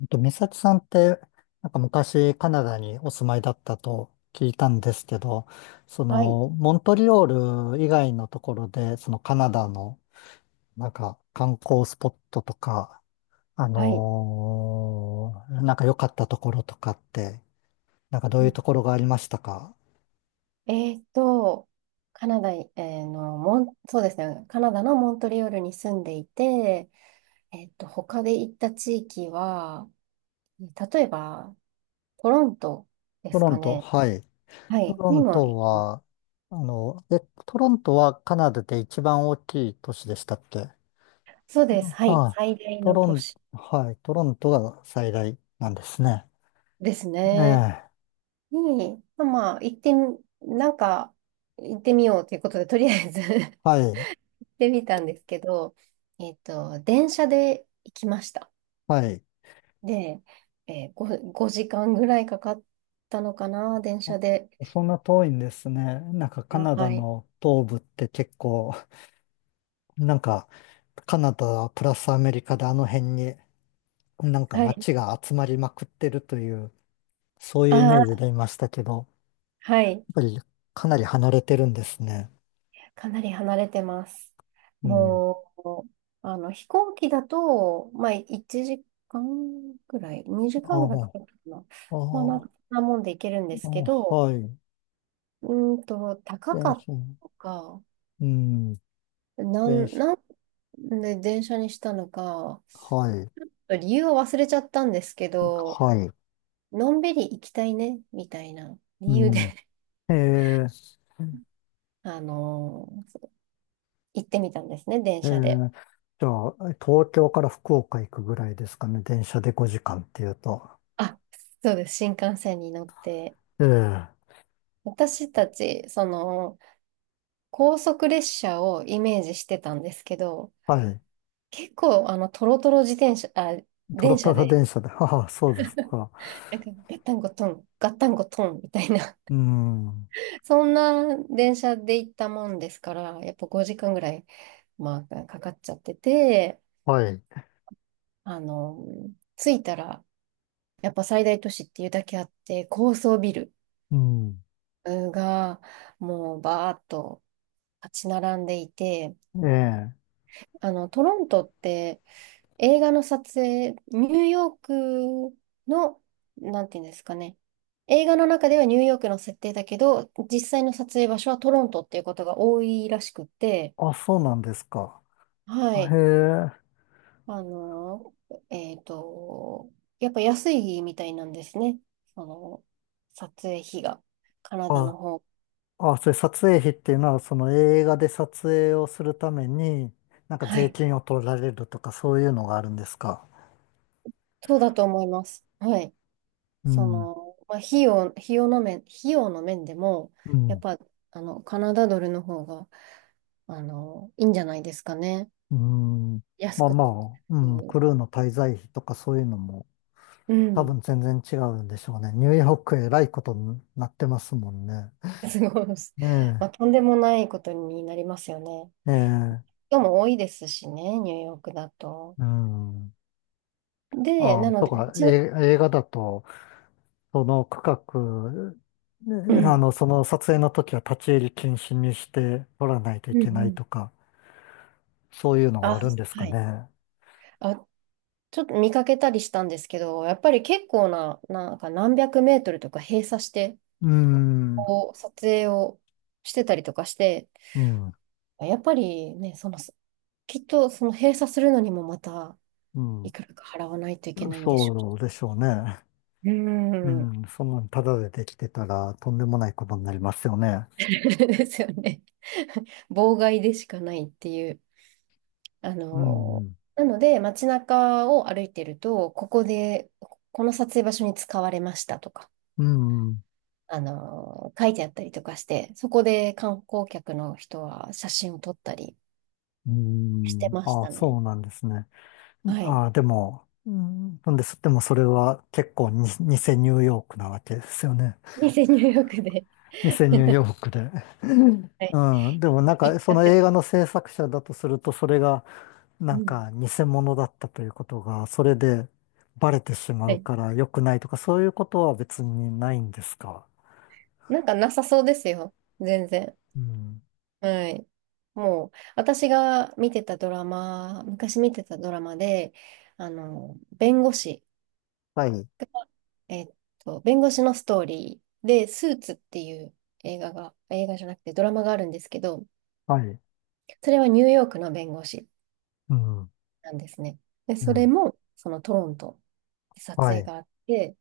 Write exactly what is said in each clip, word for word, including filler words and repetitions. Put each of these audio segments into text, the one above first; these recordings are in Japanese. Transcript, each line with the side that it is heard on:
left: えっと、美咲さんって、なんか昔カナダにお住まいだったと聞いたんですけど、そ
right: はい、
left: の、モントリオール以外のところで、そのカナダの、なんか観光スポットとか、あ
right: はい。
left: のーなんか良かったところとかって、なんかどう
right: う
left: いう
right: ん。
left: ところがありましたか？
right: えーっと、カナダ、えーの、モン、そうですね、カナダのモントリオールに住んでいて、えーっと、他で行った地域は、例えば、トロントで
left: ト
right: す
left: ロ
right: か
left: ント、
right: ね。
left: はい。
right: は
left: ト
right: い、
left: ロ
right: に
left: ン
right: も
left: ト
right: 行きまし
left: は、あの、え、トロントはカナダで一番大きい都市でしたっけ？
right: た。そうです、はい、
left: あ
right: 最
left: あ、
right: 大
left: ト
right: の
left: ロ
right: 都
left: ン、
right: 市
left: はい、トロントが最大なんですね。
right: です
left: え
right: ね。
left: え、
right: に、まあ、まあ行ってみ、なんか、行ってみようということで、とりあえず 行
left: はい、
right: ってみたんですけど、えーっと、電車で行きました。
left: はい。
right: で、えー、5、ごじかんぐらいかかったのかな、電車で。
left: そんな遠いんですね。なんかカ
right: あ、
left: ナダ
right: はい。
left: の東部って結構、なんかカナダプラスアメリカであの辺になんか
right: はい。
left: 街が集まりまくってるという、そう
right: あ
left: いうイメージ
right: ー、
left: でいましたけど、やっ
right: はい。
left: ぱりかなり離れてるんですね。
right: かなり離れてます。
left: うん。
right: もう、あの、飛行機だと、まあ、いちじかんぐらい、2
left: あ
right: 時間
left: あ、
right: ぐらいかかるかな。
left: あ
right: まあ、なん
left: あ、
right: か、そんなもんで行けるんで
left: あ
right: すけ
left: あ
right: ど、
left: はい。
right: うーんと、高か
left: 電
right: っ
left: 車、
right: たのか、
left: うん、
right: な
left: 電
right: ん、
left: 車、
right: なんで電車にしたのか、
left: はい、
right: 理由は忘れちゃったんですけど、
left: はい。
right: のんびり行きたいね、みたいな理由で
left: う ん。ええ、
right: あのー行ってみたんですね、電
left: え
right: 車で。
left: ー、じゃあ、東京から福岡行くぐらいですかね。電車でごじかんっていうと。
right: あ、そうです、新幹線に乗って。
left: ええ、
right: 私たち、その、高速列車をイメージしてたんですけど、
left: はい。
right: 結構、あの、トロトロ自転車、あ、
left: トロ
right: 電
left: ト
right: 車
left: ロ
right: で、
left: 電車で。はあ、そうですか。
right: なんか、ガッタンゴトン、ガッタンゴトン、みたいな、
left: うん。
right: そんな電車で行ったもんですから、やっぱごじかんぐらい、まあ、かかっちゃってて、
left: はい。
right: あの、着いたら、やっぱ最大都市っていうだけあって、高層ビル
left: うん。
right: がもうバーッと立ち並んでいて、
left: ええ、
right: あの、トロントって映画の撮影、ニューヨークの、なんていうんですかね。映画の中ではニューヨークの設定だけど、実際の撮影場所はトロントっていうことが多いらしくて、
left: あ、そうなんですか。
right: は
left: へ
right: い。
left: え。
right: あの、えっと、やっぱ安いみたいなんですね。その、撮影費が、カナダの
left: あ、
right: 方。
left: あ、それ撮影費っていうのは、その映画で撮影をするために、なんか
right: は
left: 税
right: い。
left: 金を取られるとか、そういうのがあるんですか。
right: そうだと思います。はい。
left: う
right: そ
left: ん。
right: の、まあ、費用、費用の面、費用の面でも、
left: う
right: やっ
left: ん。
right: ぱ、あの、カナダドルの方が、あの、いいんじゃないですかね。
left: うん。
right: 安
left: まあ
right: くっ
left: まあ、う
right: てい
left: ん、
right: う。
left: クルーの滞在費とかそういうのも
right: う
left: 多
right: ん。
left: 分全然違うんでしょうね。ニューヨークえらいことになってますもんね。
right: すごい。ま
left: ね、
right: あ、とんでもないことになりますよね。
left: え、ええ、
right: 人も多いですしね、ニューヨークだと。
left: うん。
right: で、
left: あ、
right: なの
left: と
right: で、
left: か、
right: ちな、
left: え、映画だと、その区画、
right: う
left: ね、あ
right: ん。
left: の、その撮影の時は立ち入り禁止にして撮らないとい
right: うん
left: けな
right: う
left: い
right: ん。
left: とか、そういうのが
right: あ、
left: あるんです
right: は
left: か
right: い。
left: ね。
right: あ、ちょっと見かけたりしたんですけど、やっぱり結構な、なんか何百メートルとか閉鎖して、
left: うん、
right: こう撮影をしてたりとかして、
left: うん、
right: やっぱりね、その、きっとその閉鎖するのにもまた
left: うん、
right: いくらか払わないといけないんでしょ
left: そうでしょうね。
right: う。う
left: う
right: ーん。
left: ん、そんなんタダでできてたらとんでもないことになりますよね。
right: ですよね。妨害でしかないっていう。あ
left: う
right: のー
left: ん、
right: なので、街中を歩いてると、ここで、この撮影場所に使われましたとか、
left: うん、
right: あのー書いてあったりとかして、そこで観光客の人は写真を撮ったり
left: う
right: して
left: ん、
right: まし
left: ああ、
right: た
left: そ
right: ね。
left: うなんですね。
right: はい。
left: ああ、でも、うん、なんです。でもそれは結構に、偽ニューヨークなわけですよね。
right: 偽入浴で
left: 偽ニュー ヨークで。うん、
right: はい。
left: うんでもなん
right: 行
left: か
right: っちゃ
left: そ
right: っ
left: の
right: て
left: 映
right: て。
left: 画の制作者だとすると、それがな
right: う
left: ん
right: ん。
left: か偽物だったということが、それでバレてしま
right: は
left: う
right: い。
left: から良くないとか、そういうことは別にないんですか？
right: なんかなさそうですよ。全然。
left: うん。
right: はい。もう、私が見てたドラマ、昔見てたドラマで、あの、弁護士、
left: はい。
right: えっと、弁護士のストーリーで、スーツっていう映画が、映画じゃなくてドラマがあるんですけど、
left: はい。
right: それはニューヨークの弁護士
left: うん、
right: なんですね。で、
left: う
right: それ
left: ん、
right: も、そのトロントで撮
left: は
right: 影
left: い、
right: があって、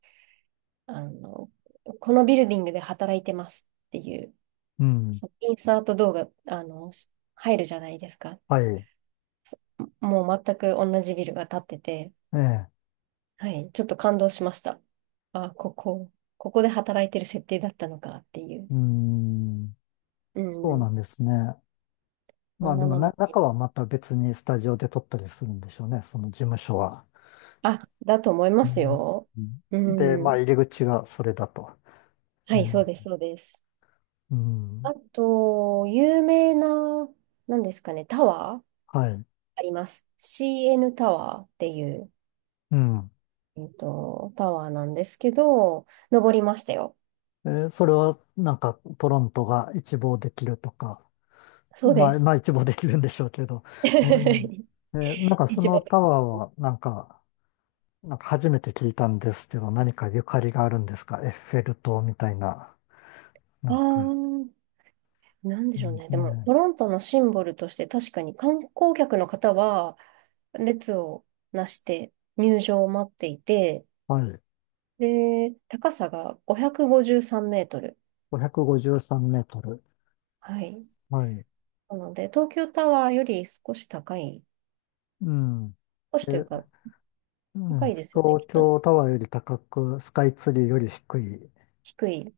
right: あの、このビルディングで働いてますっていう
left: うん、
right: そう、インサート動画、あの、し入るじゃないですか。
left: はい、
right: もう全く同じビルが建ってて、
left: ええ、
right: はい、ちょっと感動しました。あ、ここ、ここで働いてる設定だったのかっていう。
left: うん、
right: う
left: そう
right: ん、
left: なんですね。
right: こ
left: ま
right: ん
left: あで
right: な
left: も
right: の
left: な、
right: もあり
left: 中
right: ま
left: は
right: す。
left: また別にスタジオで撮ったりするんでしょうね、その事務所は。
right: あ、だと思いま
left: う
right: す
left: ん、
right: よ。う
left: で、まあ
right: ん、
left: 入り口がそれだと。
right: はい、そうです、そうです。
left: うん、うん、
right: あと、有名な、なんですかね、タワー
left: はい、
right: あります。シーエヌ タワーっていう、
left: うん。
right: えっと、タワーなんですけど、登りましたよ。
left: えー、それはなんかトロントが一望できるとか、
right: そう
left: ま
right: で
left: あ、ま
right: す。
left: あ一望できるんでしょうけど、えーえーなん かそ
right: 一
left: の
right: 番。
left: タワーはなんか、なんか初めて聞いたんですけど、何かゆかりがあるんですか？エッフェル塔みたいな。な
right: あ
left: ん
right: あ、
left: か、
right: なんで
left: う
right: しょう
left: ん、
right: ね。でも、
left: ね、
right: トロントのシンボルとして確かに観光客の方は列をなして入場を待っていて、
left: はい。
right: で、高さがごひゃくごじゅうさんメートル。
left: ごひゃくごじゅうさんメートル。
right: はい。
left: はい。
right: なので、東京タワーより少し高い、
left: うん。
right: 少しという
left: で、
right: か
left: う
right: 高
left: ん、
right: いですよね、き
left: 東
right: っと。
left: 京タワーより高く、スカイツリーより低いう
right: 低い。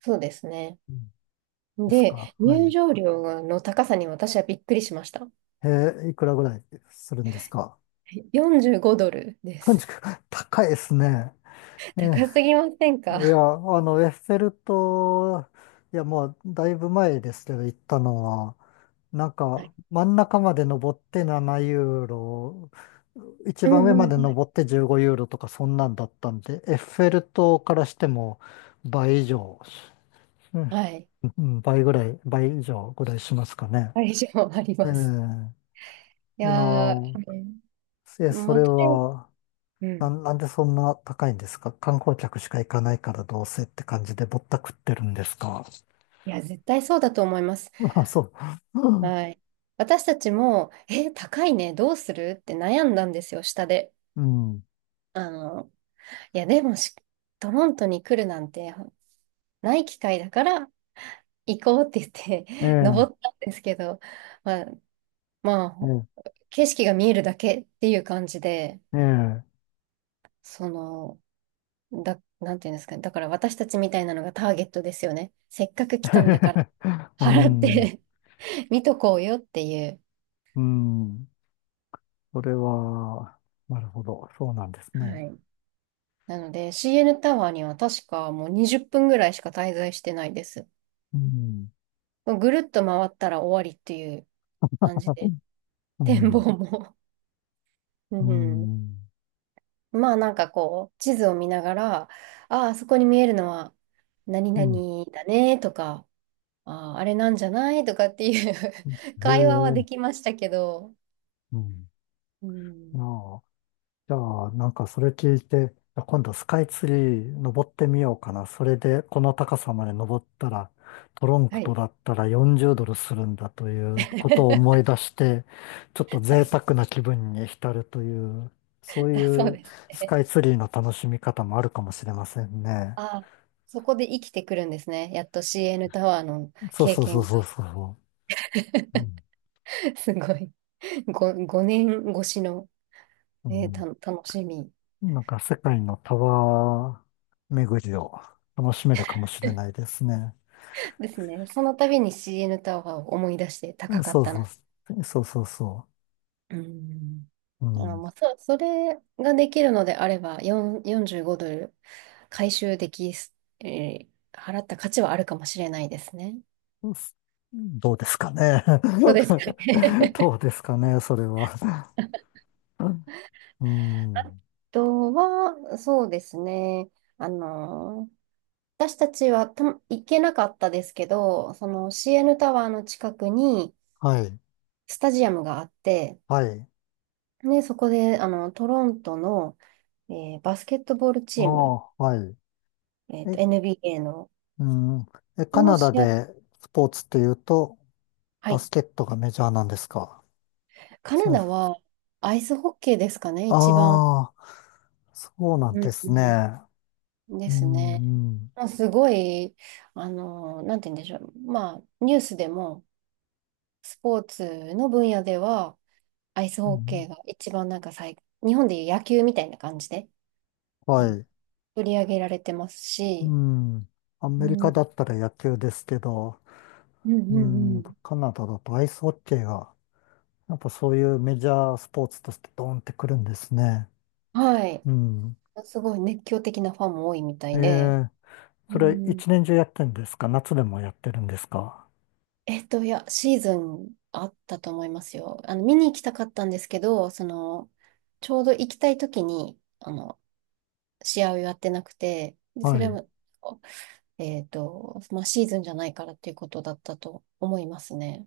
right: そうですね。
left: んですか？
right: で、
left: は
right: 入
left: い。
right: 場料の高さに私はびっくりしました。
left: えー、いくらぐらいするんですか？
right: よんじゅうごドルです。
left: さんじゅうきゅう、高いですね。え
right: 高す
left: ー、
right: ぎません
left: いや、
right: か？
left: あの、エッフェル塔、いや、もうだいぶ前ですけど、行ったのは、なん
right: は
left: か、
right: い。
left: 真ん中まで登ってななユーロユーロ、一
right: う
left: 番上ま
right: ん、うん。
left: で登ってじゅうごユーロユーロとか、そんなんだったんで、エッフェル塔からしても倍以上、うん
right: はい。
left: うん、倍ぐらい、倍以上ぐらいしますかね。
right: 会場あり
left: え
right: ます。い
left: え、いや
right: やー、
left: ー、え、
right: うん、
left: そ
right: まあ、
left: れ
right: とりあえず
left: は、
right: う
left: な
right: ん。
left: ん、なんでそんな高いんですか？観光客しか行かないからどうせって感じでぼったくってるんですか？
right: いや、絶対そうだと思います。
left: まあ、そう。
right: はい。私たちも、え、高いね、どうするって悩んだんですよ、下で。
left: うん。
right: あの、いや、でもし、トロントに来るなんてない機会だから行こうって言っ
left: え
right: て
left: え、
right: 登ったんですけど、まあ、ま
left: え
right: あ、景色が見えるだけっていう感じで、
left: え、ええ。
right: その、だ、なんていうんですかね。だから私たちみたいなのがターゲットですよね。せっかく来たんだから
left: う
right: 払っ
left: ん、
right: て 見とこうよっていう。
left: うん。それは、なるほど。そうなんです
right: は
left: ね。
right: い。なので シーエヌ タワーには確かもうにじゅっぷんぐらいしか滞在してないです。
left: うん、
right: ぐるっと回ったら終わりっていう感じで、
left: う
right: 展望
left: ん、
right: も う
left: う
right: ん。
left: ん、
right: まあなんかこう、地図を見ながら、ああ、そこに見えるのは何
left: うん。
right: 々だねとか、ああ、あれなんじゃないとかっていう
left: へ
right: 会話はでき
left: え、
right: ましたけど、
left: うん。
right: うん、
left: ああ。じゃあ、なんかそれ聞いて、いや今度スカイツリー登ってみようかな。それでこの高さまで登ったら、トロン
right: は
left: クと
right: い。
left: だったらよんじゅうドルドルするんだということを思 い出して、ちょっと
right: は
left: 贅
right: い。
left: 沢な気分に浸るという、そう
right: あ、そう
left: いう
right: です
left: ス
right: ね。
left: カイツリーの楽しみ方もあるかもしれません ね。
right: あ、そこで生きてくるんですね。やっと シーエヌ タワーの
left: そう
right: 経
left: そうそう
right: 験が。
left: そうそう。う ん、
right: すごい。ごご、年越しの、
left: う
right: ね、
left: ん、
right: た、楽しみ
left: なんか世界のタワー巡りを楽しめるかもしれないですね。
right: ですね。その度に シーエヌ タワーを思い出して
left: う
right: 高
left: ん、
right: かっ
left: そう
right: た
left: そ
right: な。
left: う、そうそうそう。
right: うん。
left: う
right: あ、
left: ん。
right: まあ、そ、それができるのであれば、4、よんじゅうごドル回収できす、えー払った価値はあるかもしれないですね。
left: どうですかね。
right: どうですか ね。
left: どうですかね、それは。うん。
right: とは、そうですね。あの、私たちはた行けなかったですけど、その シーエヌ タワーの近くに
left: はい。
right: スタジアムがあって、
left: はい。
right: で、そこで、あの、トロントの、えーバスケットボール
left: あ
right: チーム、
left: あ、はい。
right: えっと、
left: え、
right: エヌビーエー の、
left: うん。え、カ
right: の
left: ナ
right: 試
left: ダ
right: 合、
left: でスポーツっていうと、
right: は
left: バ
right: い。
left: スケットがメジャーなんですか。
right: カナ
left: そう、
right: ダはアイスホッケーですかね、一番。
left: ああ、そうなん
right: う
left: で
right: ん
left: す
right: う
left: ね。
right: んで
left: う
right: す
left: ん、
right: ね。
left: うん。
right: まあ、すごい、あの、なんて言うんでしょう。まあ、ニュースでも、スポーツの分野では、アイス
left: う
right: ホッケ
left: ん、
right: ーが一番なんか最、日本でいう野球みたいな感じで、あ
left: は
right: の、
left: い。
right: 取り上げられてます
left: う
right: し、
left: ん。ア
right: う
left: メリ
right: ん、う
left: カだ
right: ん
left: ったら野球ですけど、
right: うん
left: う
right: う
left: ん、
right: ん。
left: カナダだとアイスホッケーがやっぱそういうメジャースポーツとしてドーンってくるんですね。
right: はい。
left: うん。
right: すごい熱狂的なファンも多いみた
left: え
right: いで、
left: え、
right: う
left: それ
right: ん、
left: 一年中やってるんですか？夏でもやってるんですか？
right: えっと、いや、シーズンあったと思いますよ。あの、見に行きたかったんですけど、その、ちょうど行きたい時に、あの、試合をやってなくて、で、
left: は
right: それ
left: い。
right: も、えっと、まあ、シーズンじゃないからっていうことだったと思いますね。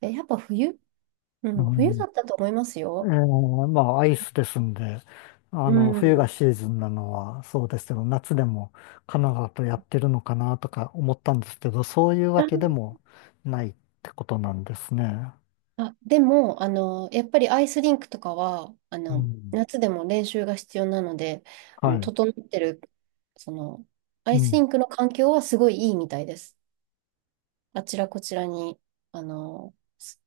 right: え、やっぱ冬う
left: う
right: ん、冬
left: ん、
right: だったと思います
left: ええ、
right: よ。
left: まあアイスですんで、あ
right: う
left: の、冬が
right: ん。
left: シーズンなのはそうですけど、夏でもカナダとやってるのかなとか思ったんですけど、そういうわけで
right: あ
left: もないってことなんですね。
right: あ、でも、あの、やっぱりアイスリンクとかは、あ
left: う
right: の、
left: ん。
right: 夏でも練習が必要なので、あ
left: は
right: の、
left: い。
right: 整ってる、その、ア
left: う
right: イスリ
left: ん。
right: ンクの環境はすごいいいみたいです。あちらこちらに、あの、す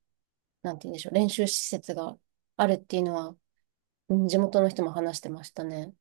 right: なんて言うんでしょう、練習施設があるっていうのは、うん、地元の人も話してましたね。